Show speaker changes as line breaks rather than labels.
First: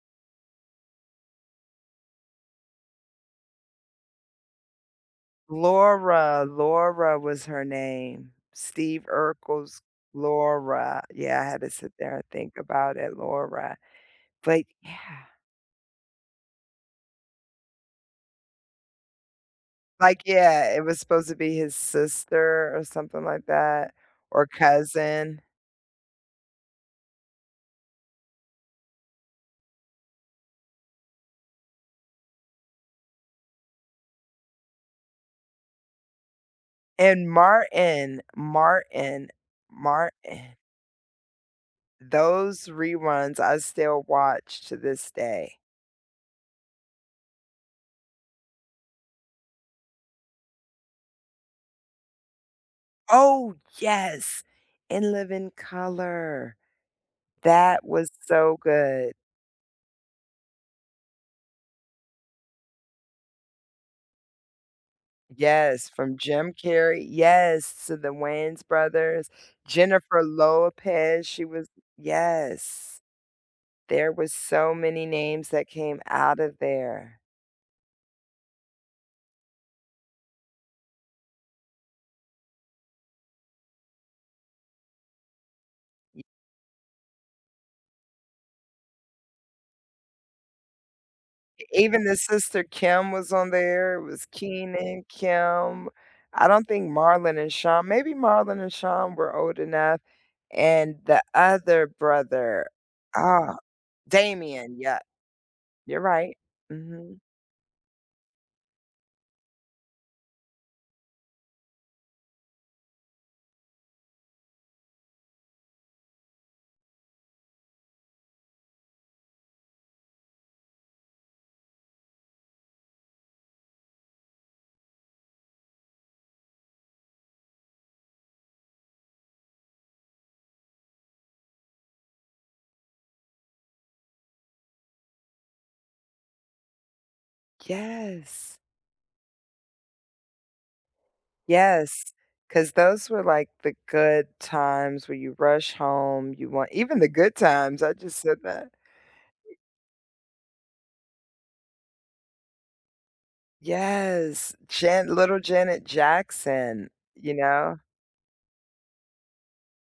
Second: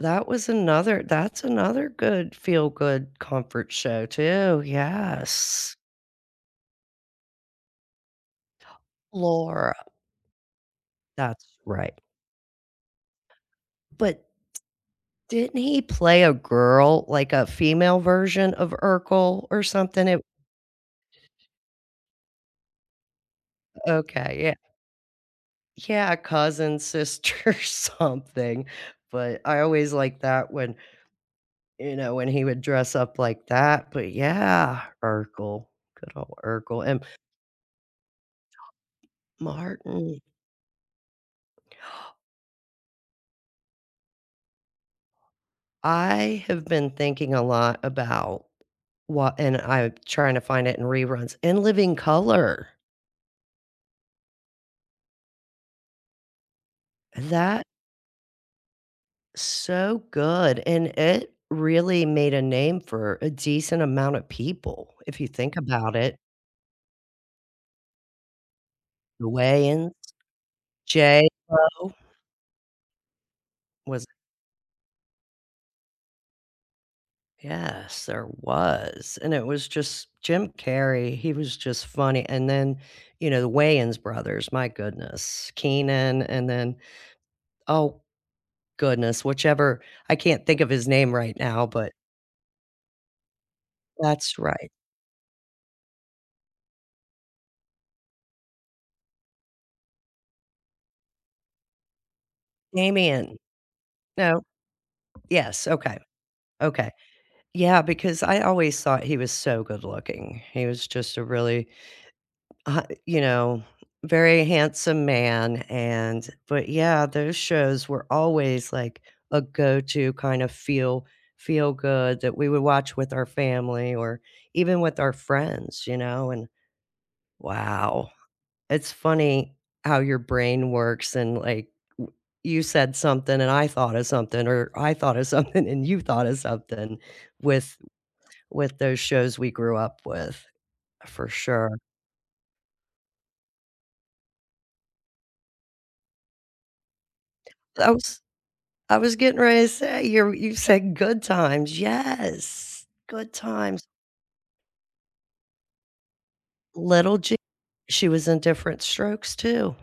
That was another that's another good feel-good comfort show too, yes.
Laura, Laura was her name. Steve
Laura.
Urkel's Laura yeah, I
That's
had to sit
right.
there and think about it. Laura.
But
But yeah.
Didn't he play a girl, like a female version of Urkel or something?
Like,
It
yeah, it was supposed to be his sister or something like that,
Okay,
or
yeah.
cousin.
Yeah, cousin, sister, something, but I always liked that when You know, when he would dress up like that, but yeah, Urkel. Good ol' Urkel. And
And Martin. Martin,
Martin.
Martin. Those reruns I still watch to this day.
I have been thinking a lot about what and I'm tryna find it in reruns In Living Color.
Oh, yes. In Living Color.
That
That was so good.
So good, and it really made a name for a decent amount of people, if you think
Yes,
about
from
it.
Jim Carrey Yes, to the Wayans
The
brothers.
Wayans,
Jennifer Lopez, she was
J.Lo
Yes.
Was
There was so many names that came outta there.
Yes, there was, and it was just Jim Carrey, he was just funny and then, you know, the Wayans brothers, my goodness.
Y
Keenan and then, oh, goodness, whichever, I can't think of his name right
E
now, but
even the sister Kim was on there. It was
That's right.
Keenen, Kim, I don't think Marlon and Shawn, maybe Marlon and Shawn were old enough, and the other brother,
Damian.
ah,
No.
Damien. Yep.
Yes, okay.
You're right.
Okay.
Mhm.
Yeah, because I always thought he was so good-looking. He was just a really, uh, you know, very handsome man and but yeah, those shows were always like a go-to kinda feel feel-good that we would watch with our family or even with our friends, you know? And wow, it's funny how your brain works and, like, w you said something and I thought of something, or I thought of something and you thought of something with
Yes.
with those shows we grew up with, for sure.
Yes, 'cause those were like the good times where you rush home, you want Even the Good Times,
I
I just
was
said that.
I was getting ready to say, you're you said Good Times. Yes, Good Times.
Yes. Jan little Janet Jackson,
Little
you
J
know?
She was in Diff'rent Strokes, too.